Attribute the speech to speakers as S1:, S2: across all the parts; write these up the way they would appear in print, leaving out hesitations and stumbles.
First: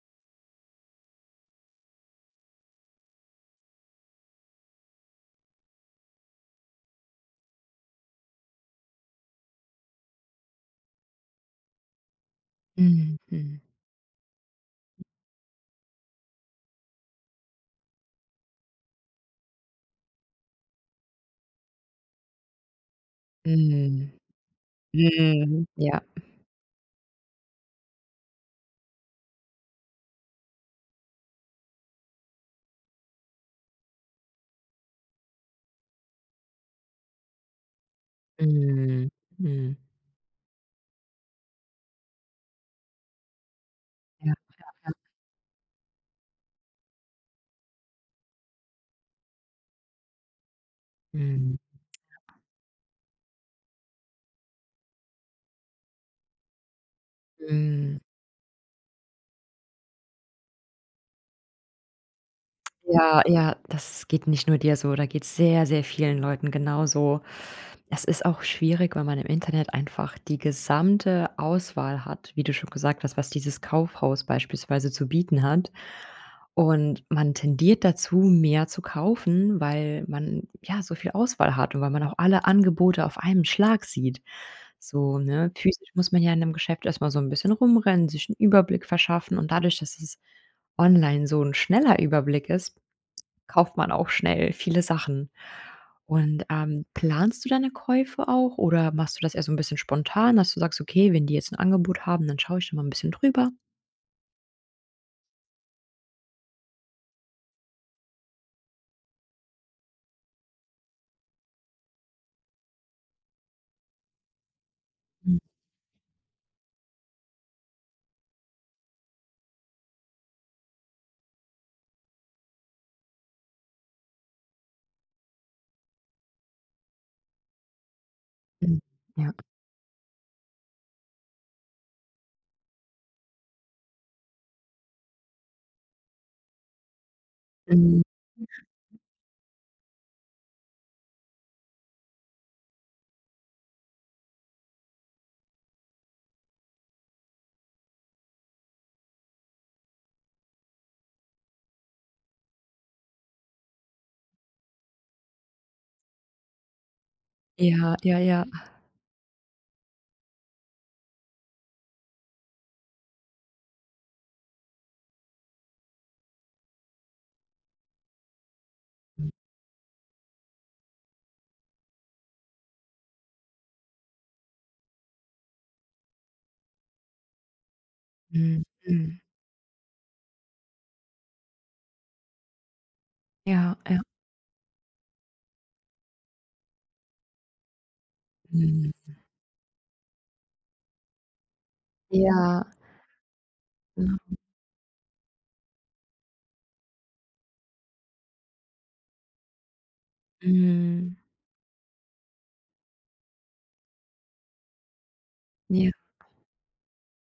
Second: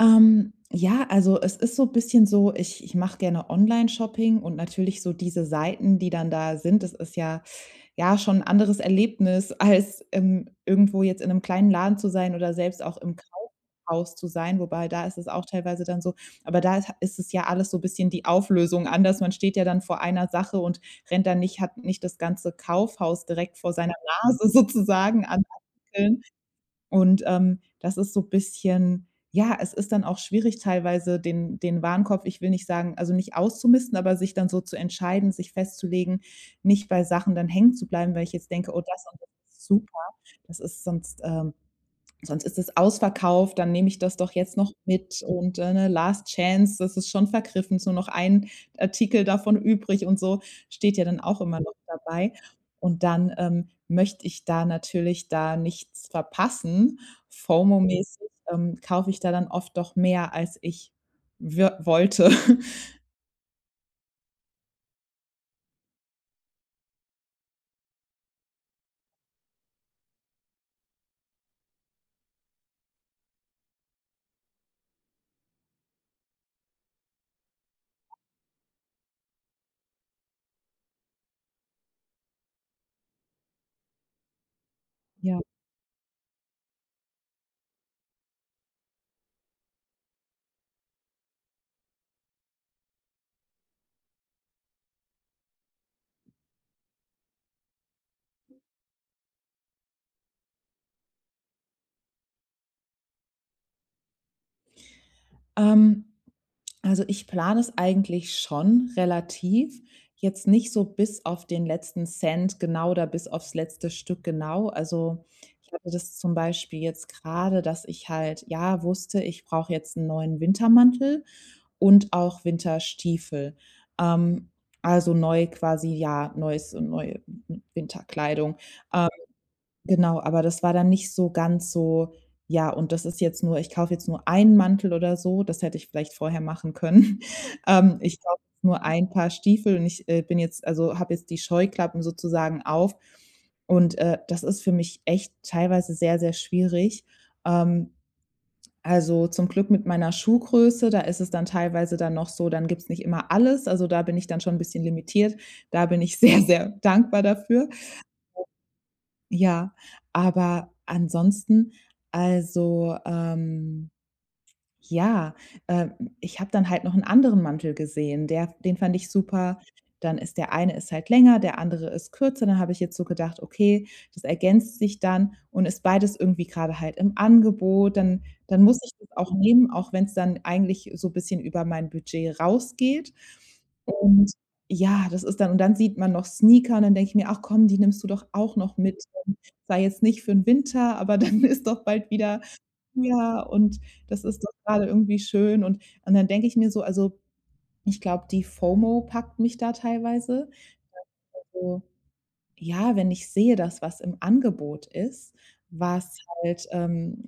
S1: Ja, also, es ist so 'n bisschen so, ich mache gerne Online-Shopping und natürlich so diese Seiten, die dann da sind, das ist ja schon ein anderes Erlebnis, als, irgendwo jetzt in einem kleinen Laden zu sein oder selbst auch im
S2: Mhm, mhm,
S1: Kaufhaus zu sein, wobei da ist es auch teilweise dann so. Aber da ist es ja alles so ein bisschen die Auflösung anders. Man steht ja dann vor einer Sache und rennt dann nicht, hat nicht das ganze Kaufhaus direkt vor seiner
S2: mhm,
S1: Nase sozusagen an.
S2: mhm, ja,
S1: Und, das ist so ein bisschen, ja, es ist dann auch schwierig teilweise, den Warenkorb, ich will nicht sagen also nicht auszumisten, aber sich dann so zu entscheiden, sich festzulegen, nicht bei Sachen dann hängen zu bleiben, weil ich jetzt denke: „Oh, das
S2: mhm,
S1: und das ist
S2: mhm,
S1: super.“ Das ist sonst, sonst ist es ausverkauft, dann nehme ich das doch
S2: ja,
S1: jetzt noch
S2: ja,
S1: mit, und, ne, Last Chance, das ist schon vergriffen, ist nur noch ein Artikel davon übrig und so, steht ja dann auch
S2: mhm,
S1: immer noch dabei. Und dann, möchte ich da natürlich da nichts verpassen.
S2: mhm.
S1: FOMO-mäßig, kaufe ich da dann oft doch mehr, als ich wir wollte.
S2: Ja, ja, das geht nicht nur dir so, da geht's sehr, sehr vielen Leuten genauso. Es ist auch schwierig, weil man im Internet einfach die gesamte Auswahl hat, wie du schon gesagt hast, was dieses Kaufhaus beispielsweise zu bieten hat. Und man tendiert dazu, mehr zu kaufen, weil man, ja, so viel Auswahl hat und weil man auch alle Angebote auf einem Schlag sieht. So,
S1: Ja,
S2: ne? Physisch muss man ja in einem Geschäft erstmal so ein bisschen rumrennen, sich einen Überblick verschaffen, und dadurch, dass es online so ein schneller Überblick ist, kauft man auch schnell viele Sachen. Und, planst du deine Käufe auch oder machst du das eher so ein bisschen spontan, dass du sagst: „Okay, wenn die jetzt ein Angebot haben, dann schaue ich da mal ein bisschen drüber?“
S1: ähm also, ich plane es eigentlich schon relativ, jetzt nicht so bis auf den letzten Cent genau oder bis aufs letzte Stück genau. Also,
S2: Mhm,
S1: ich hatte das zum Beispiel jetzt gerade, dass ich halt, ja, wusste, ich brauche jetzt einen neuen Wintermantel und auch Winterstiefel. Ähm, also, neu quasi, ja, neue Winterkleidung.
S2: mhm, ja.
S1: Genau, aber das war dann nicht so ganz so: „Ja, und das ist jetzt nur, ich kaufe jetzt nur einen Mantel oder so.“ Das hätte ich vielleicht vorher machen können.
S2: Mhm.
S1: Ich kaufe jetzt nur ein Paar Stiefel und ich, bin jetzt, also, habe jetzt die Scheuklappen sozusagen auf. Und, das ist für mich echt teilweise sehr, sehr schwierig. Ähm, also, zum Glück mit meiner Schuhgröße, da ist es dann teilweise dann noch so, dann gibt es nicht immer alles. Also, da bin ich dann schon ein bisschen limitiert. Da bin ich sehr, sehr dankbar dafür.
S2: Ja, ja, ja.
S1: Ja, aber ansonsten, also, ja, ähm, ich habe dann halt noch einen anderen Mantel gesehen, der den fand ich
S2: Mhm,
S1: super. Dann ist der eine ist halt länger, der andere ist kürzer. Dann habe ich jetzt so gedacht: „Okay, das ergänzt sich dann und ist beides irgendwie gerade halt im Angebot.“ Dann
S2: mhm,
S1: dann muss ich das
S2: mhm.
S1: auch nehmen, auch wenn es dann eigentlich so ein bisschen über mein Budget rausgeht.
S2: Ja, ja.
S1: Und ja, das ist dann, und dann sieht man noch Sneaker und dann denke ich mir: „Ach komm, die nimmst du doch auch noch
S2: Mhm.
S1: mit. Sei jetzt nicht für den Winter, aber dann ist doch bald wieder
S2: Ja,
S1: ja, und das
S2: genau.
S1: ist doch gerade irgendwie schön und dann denke ich mir so, also, ich glaube, die FOMO packt mich da teilweise.
S2: Mhm.
S1: Also ja, wenn ich sehe, dass was im Angebot ist,
S2: Ja.
S1: was halt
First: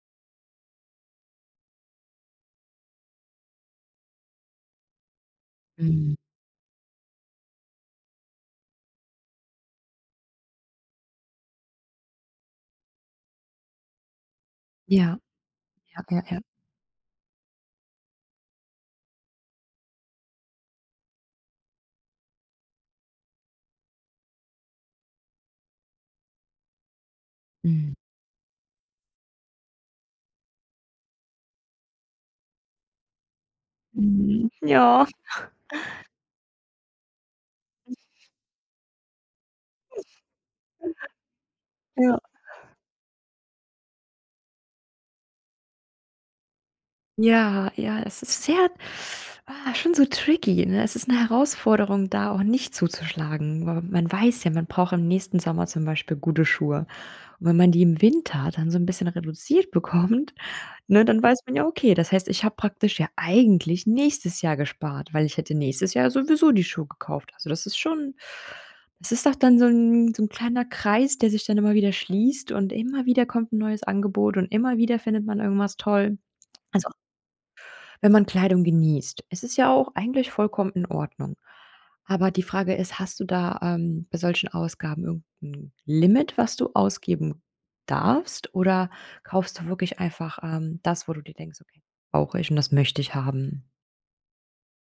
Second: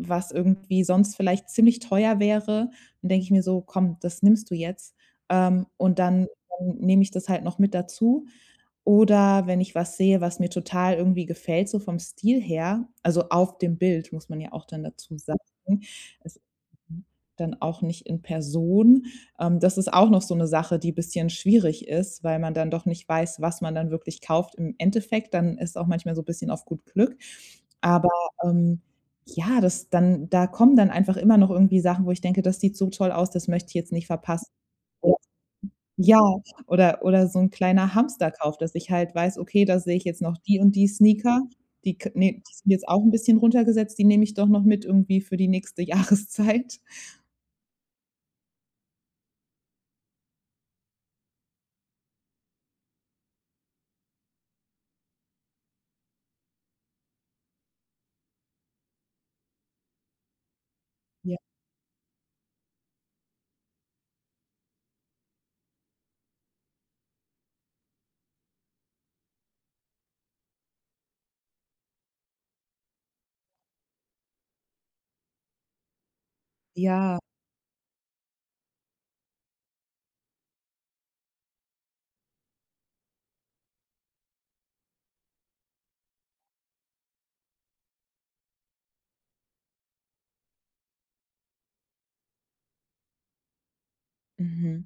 S1: was irgendwie sonst vielleicht ziemlich teuer wäre, dann denke ich mir so: „Komm, das nimmst du jetzt.“ und
S2: Mhm.
S1: dann nehme ich das halt noch mit dazu. Oder wenn ich was sehe, was mir total irgendwie gefällt, so vom Stil her, also auf dem Bild, muss man ja auch dann dazu
S2: Ja,
S1: sagen.
S2: ja, ja,
S1: Es
S2: ja.
S1: dann auch nicht in Person, das ist auch noch so eine Sache, die ein bisschen schwierig ist, weil man dann doch nicht weiß, was man dann wirklich kauft im Endeffekt. Dann ist auch manchmal so ein bisschen auf gut Glück.
S2: Mhm.
S1: Aber, ähm, ja, das dann da kommen dann einfach immer noch irgendwie Sachen, wo ich denke: „Das sieht so toll aus, das möchte ich jetzt nicht verpassen.“
S2: Mhm. Ja,
S1: Oder ja, oder so ein kleiner Hamsterkauf, dass ich halt weiß: „Okay, da sehe ich jetzt noch die und die Sneaker, die k
S2: ja.
S1: ne, die sind jetzt auch ein bisschen runtergesetzt, die nehme ich doch noch mit irgendwie für die nächste Jahreszeit.“
S2: Ja, ja, es ist sehr schon so tricky, ne? Es ist 'ne Herausforderung, da auch nicht zuzuschlagen, weil man weiß ja, man braucht im nächsten Sommer zum Beispiel gute Schuhe. Und wenn man die im Winter dann so 'n bisschen reduziert bekommt, ne, dann
S1: Ja.
S2: weiß man ja, okay, das heißt, ich habe praktisch ja eigentlich nächstes Jahr gespart, weil ich hätte nächstes Jahr sowieso die Schuhe gekauft. Also, das ist schon, das ist doch dann so ein, so 'n kleiner Kreis, der sich dann immer wieder schließt, und immer wieder kommt ein neues Angebot und immer wieder findet man irgendwas toll. Also,
S1: Ja,
S2: wenn man Kleidung genießt. Es ist ja auch eigentlich vollkommen in Ordnung. Aber die Frage ist, hast du da, bei solchen Ausgaben irgendein Limit, was du ausgeben darfst? Oder kaufst du wirklich einfach, das, wo du dir denkst: „Okay, brauche ich und das möchte ich haben?“
S1: mhm.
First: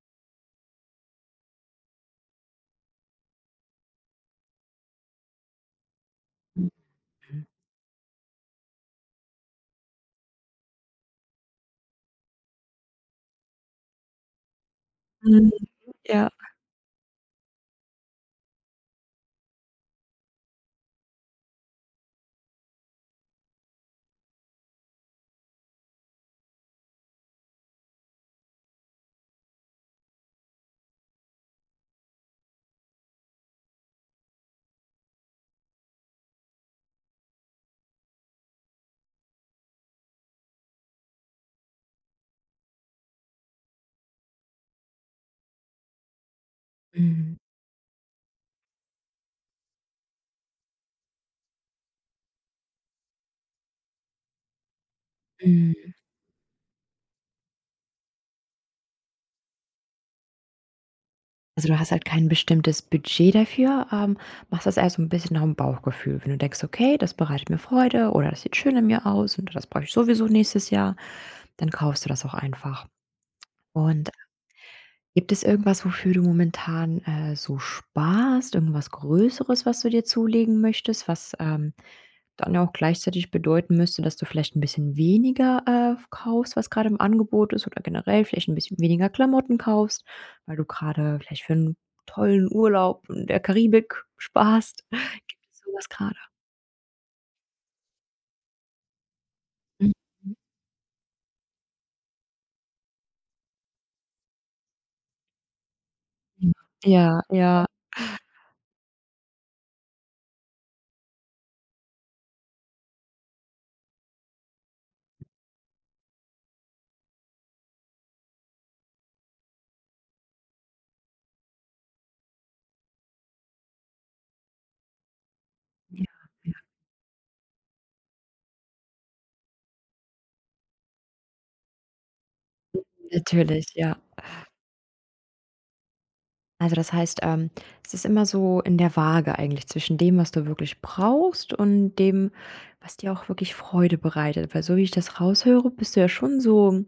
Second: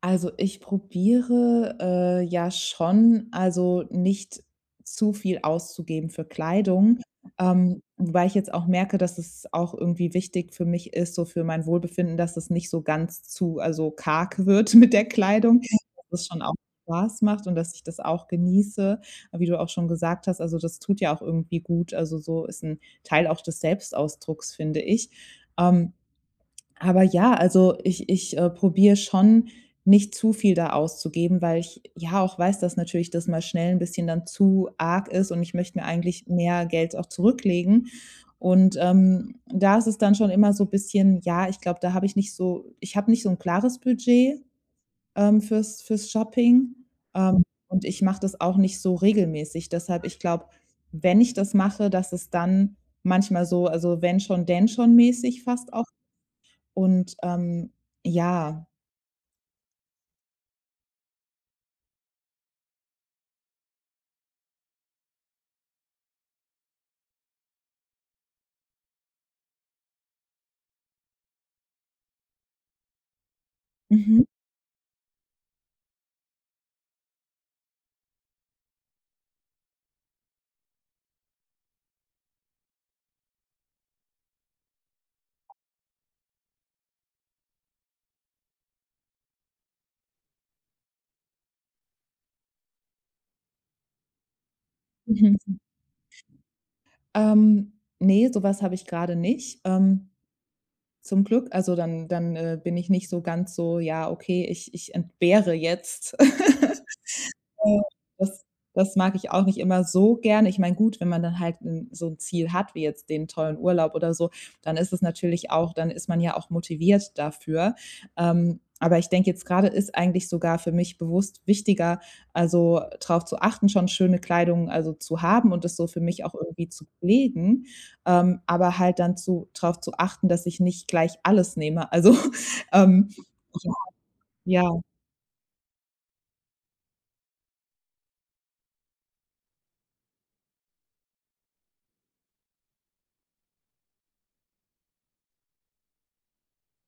S1: Also, ich probiere, ja schon, also, nicht zu viel auszugeben für
S2: Mhm.
S1: Kleidung, wobei ich jetzt auch merke, dass es auch irgendwie wichtig für mich ist, so für mein Wohlbefinden, dass es nicht so ganz zu, also, karg wird mit der
S2: Mhm.
S1: Kleidung, dass es
S2: Ja.
S1: schon auch Spaß macht und dass ich das auch genieße. Aber wie du auch schon gesagt hast, also, das tut ja auch irgendwie gut. Also, so ist ein Teil auch des Selbstausdrucks, finde ich. Ähm aber ja, also ich, probiere schon, nicht zu viel da auszugeben, weil ich ja auch weiß, dass natürlich das mal schnell ein bisschen dann zu arg ist und ich möchte mir eigentlich mehr Geld auch zurücklegen. Und, da ist es dann schon immer so ein bisschen, ja, ich glaube, da habe ich nicht so, ich habe nicht so ein klares Budget, fürs Shopping,
S2: Mhm.
S1: ähm, und ich mache das auch nicht so regelmäßig. Deshalb, ich glaube, wenn ich das mache, dass es dann manchmal so, also, wenn schon, denn schon mäßig fast auch und, ja.
S2: Also, du hast halt kein bestimmtes Budget dafür, machst das eher so 'n bisschen nach dem Bauchgefühl. Wenn du denkst: „Okay, das bereitet mir Freude“ oder „Das sieht schön in mir aus“ und „Das brauche ich sowieso nächstes Jahr“, dann kaufst du das auch einfach. Und
S1: Mhm.
S2: gibt es irgendwas, wofür du momentan, so sparst? Irgendwas Größeres, was du dir zulegen möchtest, was, dann ja auch gleichzeitig bedeuten müsste, dass du vielleicht ein bisschen weniger, kaufst, was gerade im Angebot ist, oder generell vielleicht ein bisschen weniger Klamotten kaufst, weil du gerade vielleicht für einen tollen Urlaub in der Karibik sparst.
S1: Mhm.
S2: Gibt es sowas gerade?
S1: Ähm, ne, sowas habe ich gerade nicht, zum Glück. Also, dann, bin ich nicht so ganz so: „Ja, okay, ich entbehre jetzt.“
S2: Mhm. Ja, ja,
S1: Ja, das das mag ich auch nicht immer so gerne. Ich meine, gut, wenn man dann halt 'n so 'n Ziel hat wie jetzt den tollen Urlaub oder so, dann ist es natürlich auch, dann ist man ja auch motiviert dafür. Aber ich denke, jetzt grade ist eigentlich sogar für mich bewusst wichtiger, also, drauf zu achten, schon schöne Kleidung, also, zu haben und das so für
S2: ja,
S1: mich auch
S2: ja,
S1: irgendwie zu pflegen, aber halt dann zu drauf zu achten, dass ich nicht gleich alles nehme. Also, ähm,
S2: natürlich, ja.
S1: ja, ja,
S2: Also, das heißt, es ist immer so in der Waage eigentlich zwischen dem, was du wirklich brauchst, und dem, was dir auch wirklich Freude bereitet. Weil so wie ich das raushöre, bist du ja schon so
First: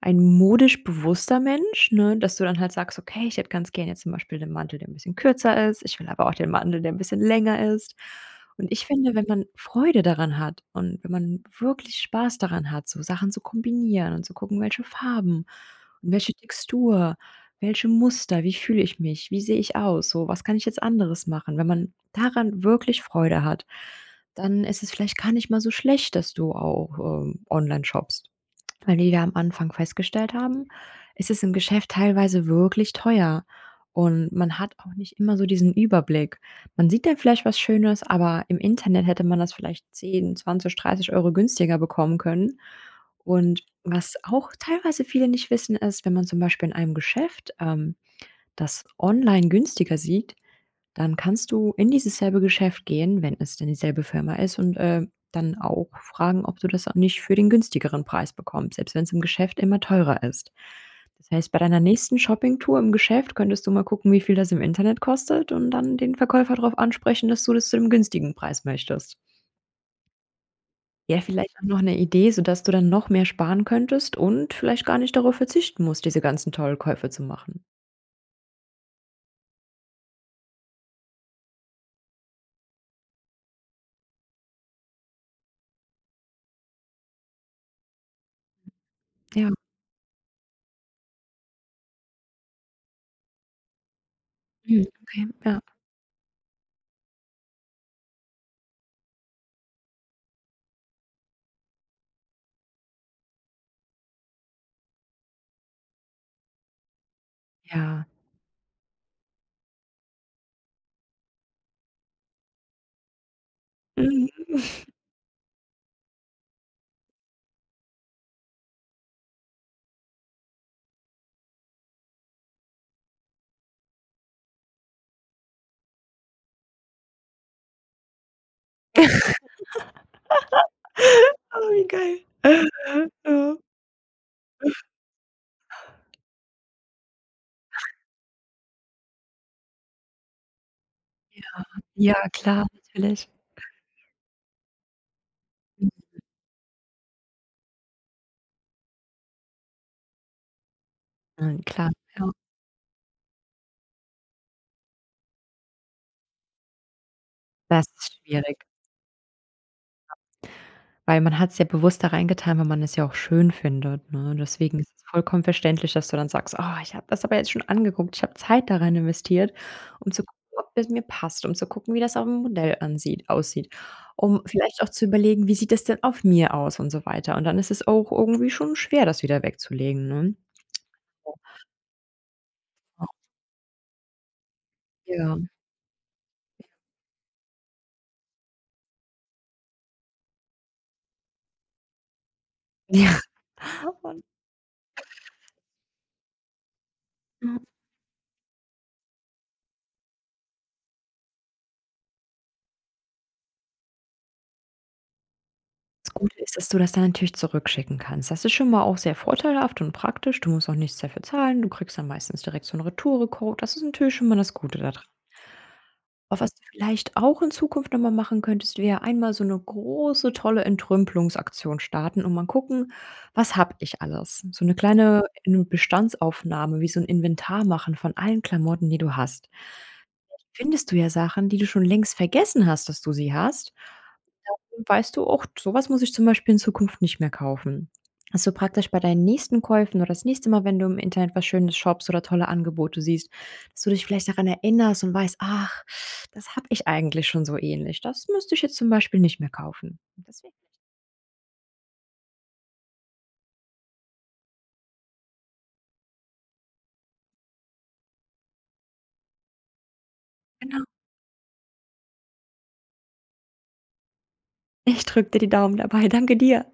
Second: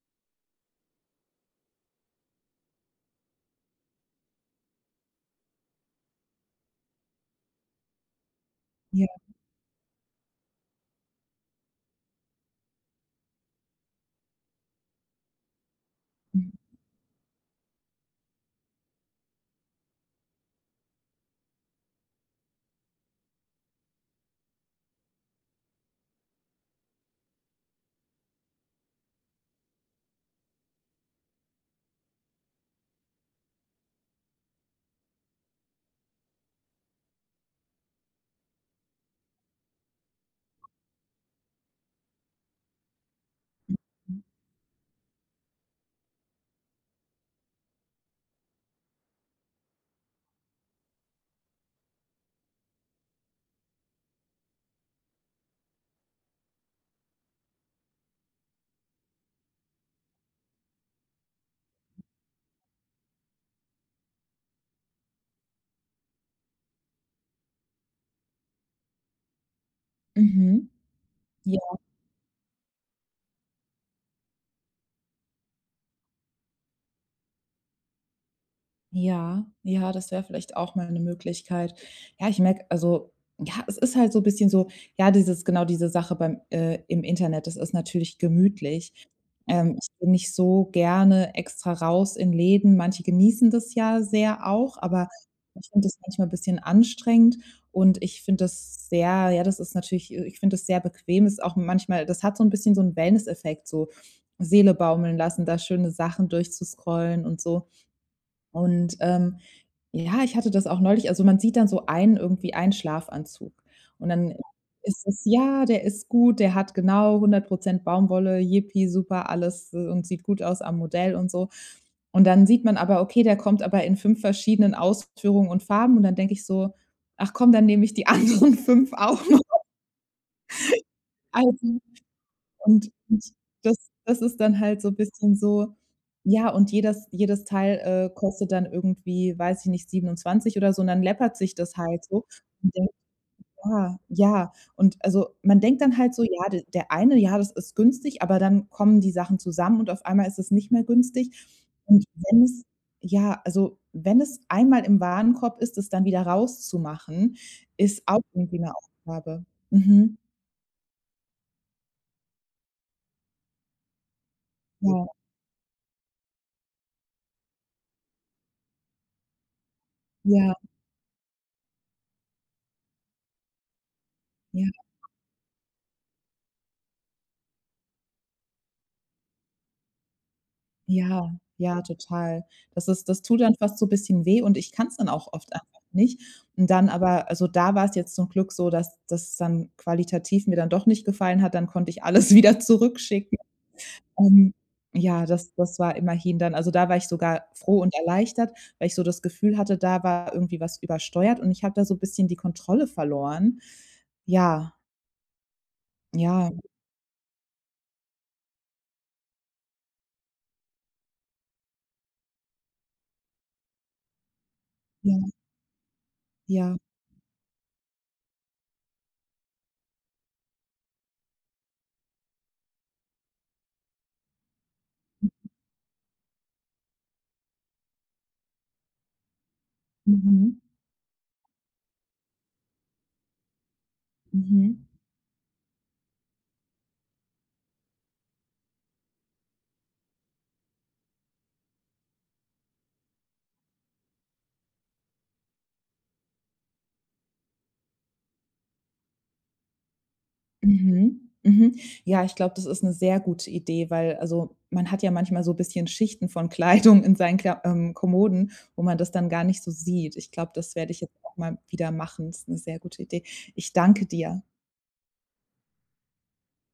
S2: ein modisch bewusster Mensch, ne, dass du dann halt sagst: „Okay, ich hätte ganz gern jetzt zum Beispiel den Mantel, der ein bisschen kürzer ist. Ich will aber auch den Mantel, der ein bisschen länger ist.“ Und ich
S1: ja.
S2: finde, wenn man Freude daran hat und wenn man wirklich Spaß daran hat, so Sachen zu kombinieren und zu gucken, welche Farben und welche
S1: Mhm.
S2: Textur, welche Muster? Wie fühle ich mich? Wie sehe ich aus? So, was kann ich jetzt anderes machen? Wenn man daran wirklich Freude hat, dann ist es vielleicht gar nicht mal so schlecht, dass du auch, online shoppst. Weil wie wir am Anfang festgestellt haben, es ist, es im Geschäft teilweise wirklich teuer, und man hat auch nicht immer so diesen Überblick. Man sieht dann vielleicht was Schönes, aber im Internet hätte man das vielleicht 10, 20, 30 Euro günstiger bekommen können. Und was auch teilweise viele nicht wissen, ist, wenn man zum Beispiel in einem Geschäft, das online günstiger sieht, dann kannst du in dieses selbe Geschäft gehen, wenn es denn dieselbe Firma ist, und, dann auch fragen, ob du das auch nicht für den günstigeren Preis bekommst, selbst wenn es im Geschäft immer teurer ist. Das heißt, bei deiner nächsten Shoppingtour im Geschäft könntest du mal gucken, wie viel das im Internet kostet, und dann den Verkäufer darauf ansprechen, dass du das zu dem günstigen Preis möchtest.
S1: Mhm.
S2: Ja, vielleicht
S1: Ja.
S2: auch noch eine Idee, sodass du dann noch mehr sparen könntest und vielleicht gar nicht darauf verzichten musst, diese ganzen tollen Käufe zu machen.
S1: Ja, ja, das wäre vielleicht auch mal eine Möglichkeit. Ja, ich merke, also, ja, es ist halt so ein bisschen so, ja, dieses, genau, diese Sache beim im Internet, das ist natürlich gemütlich.
S2: Ja,
S1: Ich bin nicht so gerne extra raus in Läden. Manche genießen das ja sehr auch,
S2: mhm,
S1: aber
S2: okay, ja.
S1: ich finde das manchmal ein bisschen anstrengend und ich finde das sehr, ja, das ist natürlich ich finde das sehr bequem. Ist auch manchmal, das hat so ein bisschen so 'n Wellness-Effekt, so Seele baumeln lassen, da schöne Sachen durchzuscrollen und so.
S2: Ja.
S1: Und, ja, ich hatte das auch neulich. Also, man sieht dann so einen irgendwie einen Schlafanzug und dann
S2: Mhm.
S1: ist es: „Ja, der ist gut, der hat genau 100 Baumwolle, Yippie, super alles, und sieht gut aus am Modell und so.“ Und dann sieht man aber, okay, der kommt aber in 5 verschiedenen Ausführungen und Farben und dann denke ich so: „Ach komm, dann nehme ich die anderen 5 auch noch als
S2: Oh, wie geil.
S1: und
S2: Ja.
S1: das das ist dann halt so 'n bisschen so, ja, und jedes Teil, kostet dann irgendwie, weiß ich nicht, 27 oder so und dann läppert sich das halt so
S2: Ja, klar,
S1: und denkt:
S2: natürlich.
S1: „Ah, ja.“ Und also, man denkt dann halt so: „Ja, de der eine, ja, das ist günstig“, aber dann kommen die Sachen zusammen und auf einmal ist es nicht mehr günstig.
S2: Nein, klar,
S1: Und
S2: ja.
S1: wenn es Ja, also, wenn es einmal im Warenkorb ist, es dann wieder rauszumachen,
S2: Das
S1: ist
S2: ist
S1: auch irgendwie
S2: schwierig,
S1: 'ne Aufgabe. Mhm.
S2: weil man hat's ja bewusst da reingetan, weil man es ja auch schön findet, ne? Deswegen ist es
S1: Ja,
S2: vollkommen verständlich, dass du dann sagst: „Oh, ich habe das aber jetzt schon angeguckt. Ich habe Zeit da rein investiert, um zu gucken,
S1: ja,
S2: ob das mir passt, um zu gucken, wie das auf'm Modell ansieht aussieht, um
S1: ja.
S2: vielleicht auch zu überlegen, wie sieht das denn auf mir aus?“ und so weiter. Und dann ist es auch irgendwie schon schwer, das wieder wegzulegen, ne?
S1: Ja,
S2: Ja.
S1: ja, total. Das ist, das tut dann fast so ein bisschen weh und ich kann es dann auch
S2: Ja.
S1: oft einfach nicht. Und dann aber, also, da war es jetzt zum Glück so, dass das dann qualitativ mir dann doch nicht gefallen hat, dann konnte ich alles wieder zurückschicken. Ähm, ja, das war immerhin dann, also, da war ich sogar
S2: Ja. Und
S1: froh und erleichtert, weil ich so das Gefühl hatte, da war irgendwie was übersteuert und ich habe da so ein bisschen die Kontrolle verloren. Ja,
S2: das Gute
S1: ja,
S2: ist, dass du das dann natürlich zurückschicken kannst. Das ist schon mal auch sehr vorteilhaft und praktisch. Du musst auch nichts dafür zahlen. Du kriegst dann meistens direkt so einen Retoure-Code. Das ist natürlich schon mal das Gute da dran.
S1: ja,
S2: Aber was du
S1: ja.
S2: vielleicht auch in Zukunft noch mal machen könntest, wäre einmal so eine große, tolle Entrümpelungsaktion starten und mal gucken: „Was habe ich alles?“ So eine kleine n Bestandsaufnahme, wie so ein Inventar machen von allen Klamotten, die du hast.
S1: Mhm,
S2: Findest du ja Sachen, die du schon längst vergessen hast, dass du sie hast.
S1: mhm.
S2: Dann weißt du: „Och, sowas muss ich zum Beispiel in Zukunft nicht mehr kaufen.“ Dass du praktisch bei deinen nächsten Käufen oder das nächste Mal, wenn du im Internet was Schönes shoppst oder tolle Angebote siehst, dass du dich vielleicht daran erinnerst und weißt: „Ach, das habe ich eigentlich schon so ähnlich. Das müsste ich jetzt zum Beispiel nicht mehr kaufen.“ Deswegen.
S1: Mhm, mhm. Ja, ich glaube, das ist eine sehr gute Idee, weil, also, man hat ja manchmal so ein bisschen Schichten von Kleidung in seinen Kla Kommoden, wo man das dann gar nicht so sieht. Ich glaube, das
S2: Genau.
S1: werde ich jetzt auch mal wieder machen. Das ist eine sehr gute Idee. Ich danke dir.
S2: Ich drücke dir die Daumen dabei. Danke dir.